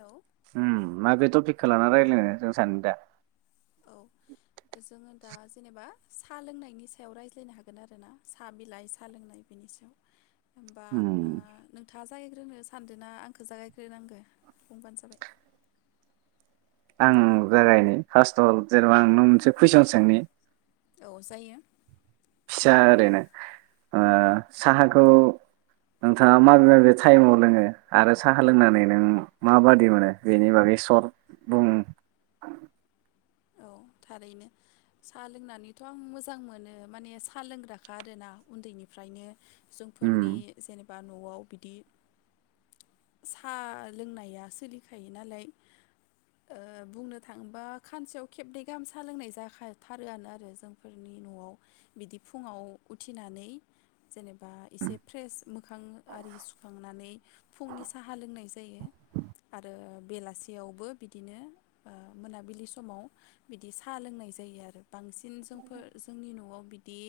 औ ओम माबे टपिकखौ लानानै रायज्लायनो जों सानैजो दा? औ जोङो दा जेनेबा साहा लोंनायनि सायाव रायज्लायनो हागोन आरो ना। साहा बिलाइ साहा लोंनाय बेनि सायाव। होमबा उम ओ नोंथाङा जे जागायग्रोनो सानदों ना आंखो जागायग्रो नांगो बुंबानो जाबाय। आं जागायनि फार्स्टाव जेनेबा आं नों मोनसे कुइसन सोंनि। औ जायो। फिसा ओरैनो ओ औ साहाखौ नोंथाङा माबे माबे टाइमाव लोङो आरो साहा लोंनानै नों माबादि मोनो बेनि बागै सथ बुं। औ थारैनो साहा लोंनानैथ आं मोजां मोनो माने साहा लोंग्राखा आरोना उन्दैनिफ्रायनो। उम जोंफोरनि जेने नयाव बिदि सा लोंनाया सोलिखायो नालाय बुंनो थाङोबा खानसेयाव खेबनै गाहाम सा लोंनाय जाखाथारो आरो जोंफोरनि नयाव बिदि फुङाव उथिनानै जेनेबा एसे फ्रेस मोखां आरि सुखांनानै फुंनि साहा लोंनाय जायो आरो बेलासियावबो बिदिनो ओ मोनाबिलि समाव बिदि साहा लोंनाय जायो आरो। बांसिन जोंफोर जोंनि नयाव बिदि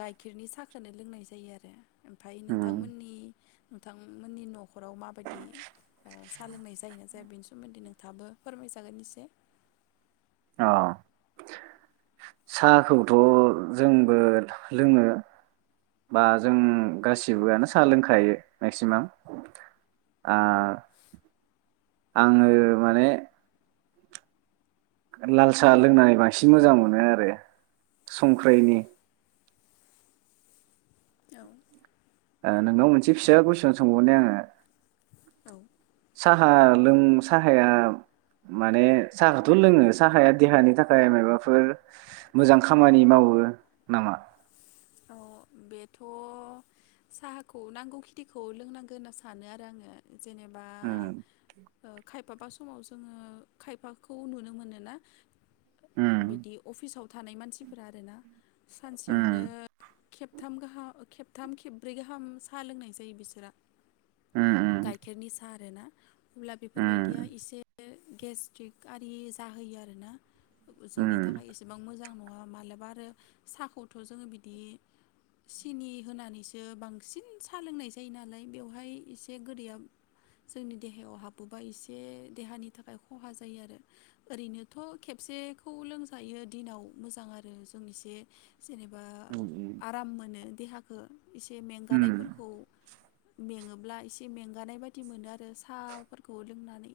गाइखेरनि सा लोंनाय जायो आरो। ओमफ्राय उम नोंथांमोननि नोंथांमोननि न नखराव मा बायदि सा लोंनाय जायो ना बेनि सोमोन्दै नों थाबो फोरमायजागोन एसे। अ साहाखौथ जोंबो लोङो बा जों गासिबोआनो साहा लोंखायो मेक्सिमाम आङो माने लाल साहा लोंनानै बांसिन मोजां मोनो आरो संख्रैनि। औ ओ नोंनाव मोनसे फिसा कुइसन सोंबावनि आङो। साहा लों साहाया माने साहाखौथ लोङो साहाया देहानि थाखाय माबाफोर मोजां खामानि मावो नामा? अ बेथ साहाखौ नांगौ खिनिखौ लोंनांगौ होनना सानो आरो आङो। जेनेबा ओ ओ खायफाबा समाव जोङो खायफाखौ नुनो मोनो ना उम बिदि अफिसाव थानाय मानसिफोरा आरो ना सानसेयावनो उम खेबथाम गाहाम खेबथाम खेब्रै गाहाम साहा लोंनाय जायो बिसोरा। उम गायखेरनि सा [unintelligible] अब्ला बेफोरबायदिया उम इसे गेस्ट्रिक आरि जाहोयो आरो ना। जोंनि उम थाखाय एसेबां मोजां न माबा आरो साहाखौथ जों बि बिदि सिनि होनानैसो बांसिन साहा लोंनाय जायो नालाय बेवहाय एसे गोदैया जोंनि देहायाव हाबोबा एसे देहानि थाखाय खहा जायो आरो ओरैनोथ' खेबसेखौ लोंजायो दिनाव मोजां आरो जों एसे जेनेबा उम आराम मोनो देहा हो एसे मेंगानायफोरखौ मेङोब्ला एसे मेंगानाय बायदि मोनो आरो साहाफोरखौ लोंनानै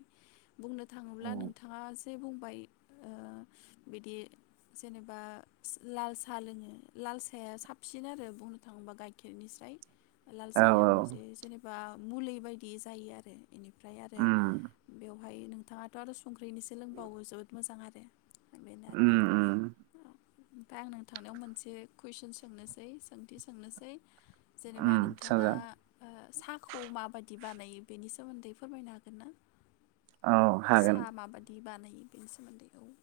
बुंनो थाङोब्ला उम नोंथाङा जे बुंबाय ओ बिदि जेनेबा लाल साहा लोङो लाल सा फिसाया साबसिन आरो बुंनो थाङोब्ला गाइखेरनिफ्राय लाल औ साहाया मोनसे जेनेबा मुलि बायदि जायो आरो बेनिफ्राय आरो उम बेयाव ओमफाय नोंथाङाथ' आरो संख्रिनिसो लोंबावो जोबोद मोजां आरो बेनो आरो उम ओमफ्राय आं नों थांनायाव मोनसे कुइसन सोंनोसै सोंथि सोंनोसै जेनेबा उम नोंथाङा साजा साहाखौ माबायदि बानायो बेनि सोमोन्दै फोरमायनो हागोन ना औ हागोन साहा माबायदि बानायो [unintelligible]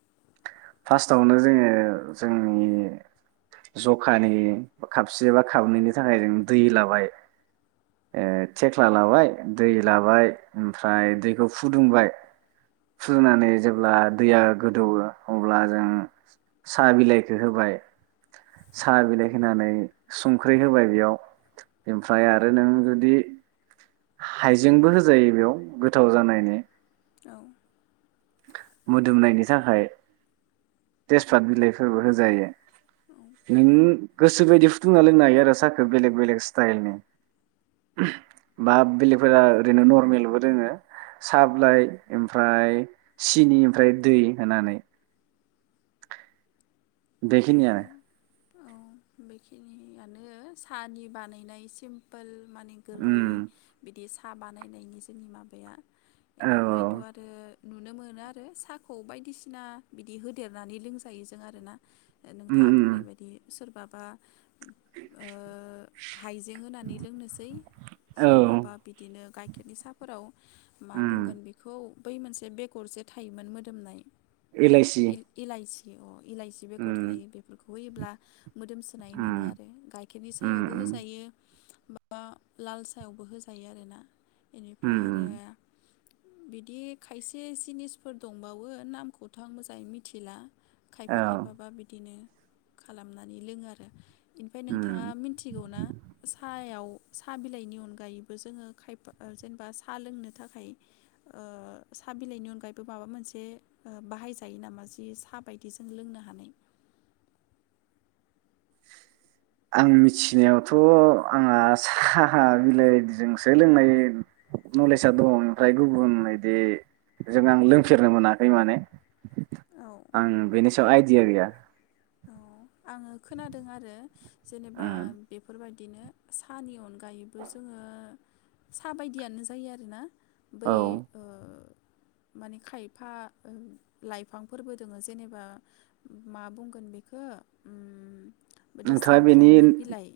फार्स्टआवनो जोङो जोंनि जखानि खपसे बा खाबनैनि थाखाय जों दै लाबाय थेख्ला लाबाय दै लाबाय ओमफ्राय दैखौ फुदुंबाय फुदुंनानै जेब्ला दैया गोदौवो अब्ला जों साहा बिलाइखौ होबाय साहा बिलाइ होनानै संख्रि होबाय बेयाव ओमफ्राय आरो नों जुदि हाइजेंबो होजायो बेयाव गोथाव जानायनि औ मोदोमनायनि थाखाय तेजपात बिलाइफोरबो होजायो औ नों गोसो बायदि फुदुंना लोंनो हायो आरो साहाखौ बेलेग बेलेग स्टाइलनि बा बेलेगफोरा ओरैनो नरमेलबो लोङो साह बिलाइ ओमफ्राय सिनि ओमफ्राय दै होनानै औ बेखिनिआनो औ बेखिनियानो साहानि बानायनाय सिम्पोल माने गोरलै उम बिदि सा साहा बानायनायनि जोंनि माबाया औ बेनिफ्रायथ' आरो नुनो मोनो आरो साहाखौ बायदिसिना बिदि होदेरनानै लोंजायो जों आरोना उम नोंथाङा बुंनाय उम बायदि सोरबा बा हाइजें होनानै लोंनोसै औ सोरबाबा बिदिनो गाइखेर नि साफोराव मा उम बुंगोन बेखौ बै मोनसे बेगर जे थायोमोन मोदोमनाय एलाइसि इ इलायचि अ इलाइसि बेगर उम थायो बेफोरखौ होयोब्ला मोदोमसोनाय मोनो उम आरो गाइखेरनि उम सायावबो उम होजायो बा लाल साहायावबो होजायो आरो ना उम बेनिफ्राय आरो उम बिदि खायसे जिनिसफोर दंबावो नामखौथ' आं मोजाङै मिथिला खायफा औ खायफाबा बिदिनो खालामनानै लोङो आरो इनिफाय नोंथाङा उम मिथिगौ ना सायाव साहा बिलाइनि अनगायैबो जोङो खाफा जेनेबा सा लोंनो थाखाय साहा बिलाइनि अनगायैबो माबा मोनसे बाहाय जायो नामा जि सा बायदि जों लोंनो हायो [inaudible] आं मिथिनायावथ' आंहा साहा बिलाइजोंसो लोंनाय नलेजा दङ ओमफ्राय गुबुन बिदिजों आं लोंफेरनो मोनाखै माने औ आं बेनि सायाव आइडिया गैया औ आङो खोनादों आरो जेनेबा उम बेफोरबायदि बिदिनो साहानि अनगा गायोबो जोङो साहा बायदियानो जायो आरोना बै औ ओ माने खायफा लाइफांफोरबो दोङो जेनेबा मा बुंगोन होनगोन बेखौ बिदि नोंथाङा बेनि सेमफ्रोमनि बिलाइ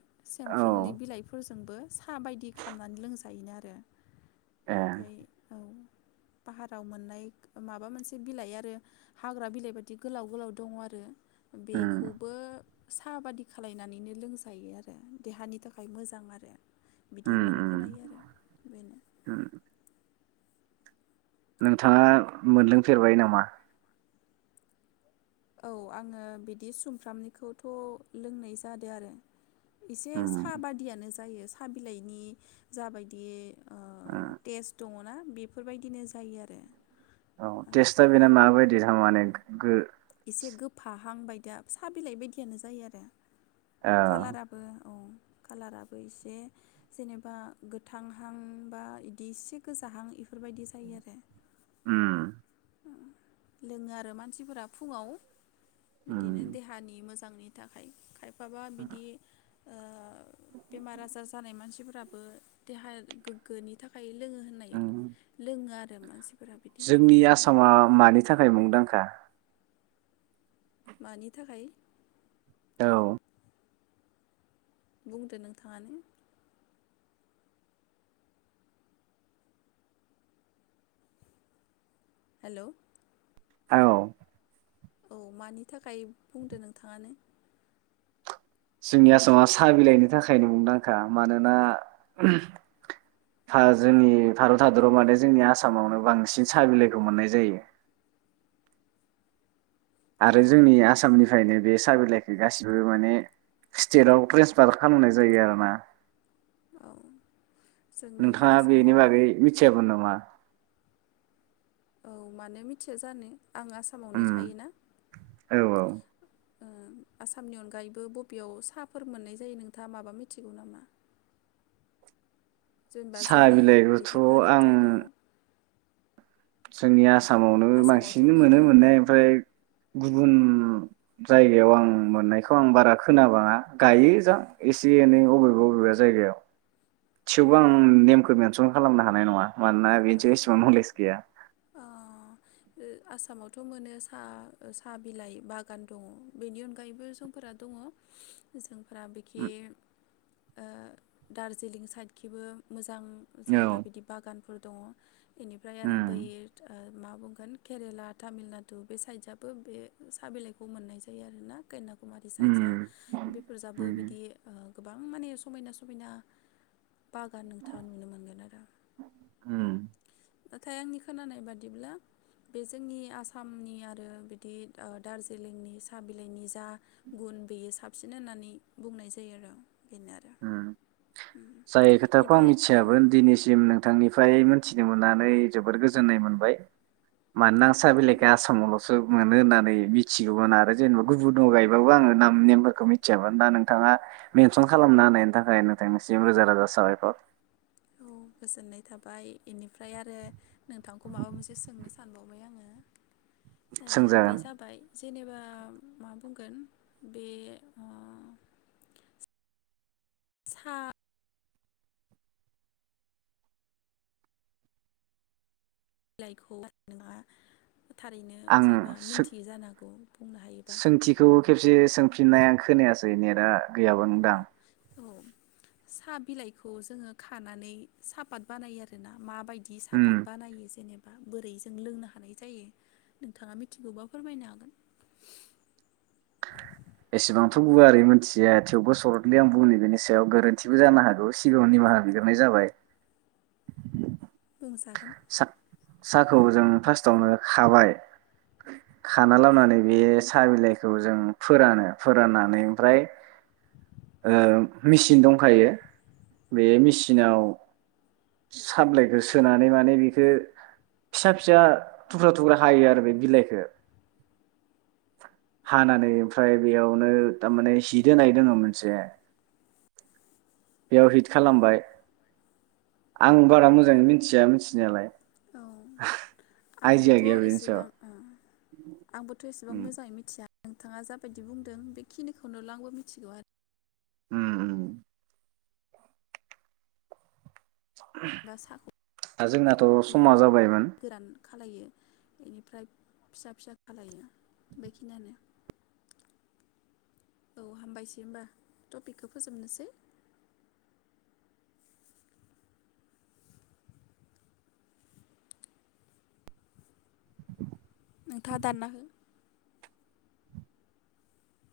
औ सेमफ्रोमनि बिलाइफोरजों जोंबो साहा बायदि खालामनानै लोंजायोनो आरो ए ओमफ्राय औ पाहाराव मोननाय माबा मोनसे बिलाइ आरो हाग्रा बिलाइ बायदि गोलाव गोलाव दङ आरो उम बेखौबो साहा बादि खालायनानैनो लोंजायो आरो देहानि थाखाय मोजां आरो बिदि उम होननानै उम खोनायो आरो बेनो उम नोंथाङा मोनलोंफेरबाय नामा औ आङो बिदि सुमफ्रामनिखौथ' लोंनाय जादों आरो एसे उम साहा बादियानो जायो जायो साहा बिलाइनि जाबायदि औ उम टेस्ट दङना बेफोरबायदिनो जायो आरो औ टेस्टआ ओमफ्राय बेना माबायदि थारमाने गो एसे गोफाहां बायदिया फिसा बिलाइ बायदियानो जायो आरो औ कालाराबो औ कालाराबो एसे जेनेबा गोथांहां बा बिदि इसे गोजाहां इफोरबायदि जायो आरो उम लोङो आरो मानसिफोरा फुङाव उम बिदिनो देहानि मोजां मोजांनि थाखाय खायफा माबा बिदि ओ बेमार आजार जानाय मानसिफोराबो देहा गोग्गोनि थाखाय लोङो होननाय उम लोङो आरो मानसिफोरा बिदि जोंनि आसामा मानि थाखाय मुंदांखा मानि थाखाय औ बुंदो नोंथाङानो हेलौ औ औ मानि थाखाय बुंदो नोंथाङानो जोंनि आसामा साहा बिलाइनि थाखायनो मुंदांखा मानोना जोंनि भारत हादराव माने जोंनि आसामावनो बांसिन साहा बिलाइखौ मोननाय जायो आरो औ जोंनि आसामनि ओखायनो बे सा बिलाइखौ गासिबो माने स्टेटाव ट्रेन्सफार खालामनाय जायो आरो ना औ जोंनि नोंथाङा बेनि आसामाव बागै मिथियामोन नामा मा औ मानो मिथिया जानो आं आसामावनो उम थायो ना औ औ ओ आसामनि अनगायैबो बबेयाव साहफोर मोननाय जायो नोंथाङा माबा मिथिगौ नामा जेनेबा साहा जोंनि बिलाइखौथ' बिदि भारत आं जायगायाव जोंनि आस सामावनो बांसिनैनो मोनो मोननाय ओमफ्राय गुबुन जायगायाव आं मोननायखौ आं बारा खोनाबाङा गायो जां एसे एनै अबेबा बबेबा जायगायाव सिबां नेमखौ बे सन खालामनो हानाय नङा मानोना औ बिदि इसेबां नलेस गैया। अ आसामावथ मोनो सा साहा बिलाइ बागान दङ। बेनि अनगायैबो जोंफोरा दङ जों फोरा बेखि उम ओ दार्जिलिं साइडखिबो मोजां मोजां औ जेनेबा बिदि बागानफोर दङ बेनिफ्राय आरो बै उम ओ मा बुंगोन केरेला तामिलनाडु बे साइडजाबो बे साहा बिलाइखौ मोननाय जायो आरो ना। कन्याकुमारि साइड जा उम बेफोर जाबो उम बिदि ओ गोबां माने समायना समायना बागान नोंथाङा नुनो मोनगोन आरो। उम नाथाय आंनि खोनानाय बादिब्ला बे जोंनि आसामनि आरो बिदि दार्जिलिंनि साहा बिलाइनि जा गुन बेयो साबसिन होननानै बुंनाय जायो आरो। बेनो आरो उम उम जाय खोथाखौ आं ओमफ्राय औ मिथियामोन दिनैसिम नोंथांनि फ्राय मिथिनो मोननानै जोबोद गोजोननाय मोनबाय। मानोना आं साह बिलाइखौ आसामावलसो मोनो होननानै मिथिगौमोन आरो जेनबा गुबुनाव गायबाबो नाम नेमफोरखो मिथियामोन दा नोंथाङा मेनसन खालामना होनायनि थाखाय नोंथांनिसिम रोजा रोजा साबायखर। औ गोजोननाय थाबाय। बेनिफ्राय आरो नोंथांखौ माबा मोनसे सोंनो सानबावबाय आङो। ओ बे सोंजागोन जाबाय जेनेबा मा बुंगोन बे ओ सा बिलाइखौ नङा थारैनो आं जेनेबा मोनथियै जानांगौ। सोंथिखौ खेबसे सों फिननायानो खोनायासै नेदा गैयामोनदां औ साहा बिलाइखौ जोङो खानानै साहापत बानायो आरो ना। मा बायदि उम सापात बानायो जेनेबा बोरै जों लोंनो हानाय जायो। नोंथाङा मिथियोबा फोरमायनो हागोन। एसेबांथ गुवारै मिथिया थेवबो सर्टलि आं बुंनि बेनि सायाव गोरोन्थिबो जानो हागौ सिगाङां निमाहा बिगारनाय जाबाय। बुंजागोन। सा साहाखौ जों फार्स्टावनो खाबाय। खाना लबनानै बे साहा बिलाइखौ जों फोरानो फोराननानै ओमफ्राय मेसिन दंखायो बे मेसिनाव साहा बिलाइखौ स सोनानै माने बेखौ फिसा फिसा थुख्रा थुख्रा हायो आरो बे बिलाइखो हानानै ओमफ्राय बेयावनो थारमाने जि दोनाय दङ मोनसे बेयाव हिट खालामबाय आं बारा मोजाङै मिथिया मिथिनायालाय। औ आइडिया आंबोथ गैया बेनि एसेबां सायाव आंबोथ एसेबां उम मोजाङै मिथिया। नोंथाङा जाबायदि बुंदों बेखिनिखौनोल आंबो मिथिगौ आरो। ओम [unintelligible] दा जोंनाथ' समा जाबाय गोरान खालायो बेनिफ्राय फिसा फिसा खालायो बेखिनियानो औ हामबायसै होनोमबा टपिकखौ फोजोबनोसै [unintelligible] नोंथाङा दानना हो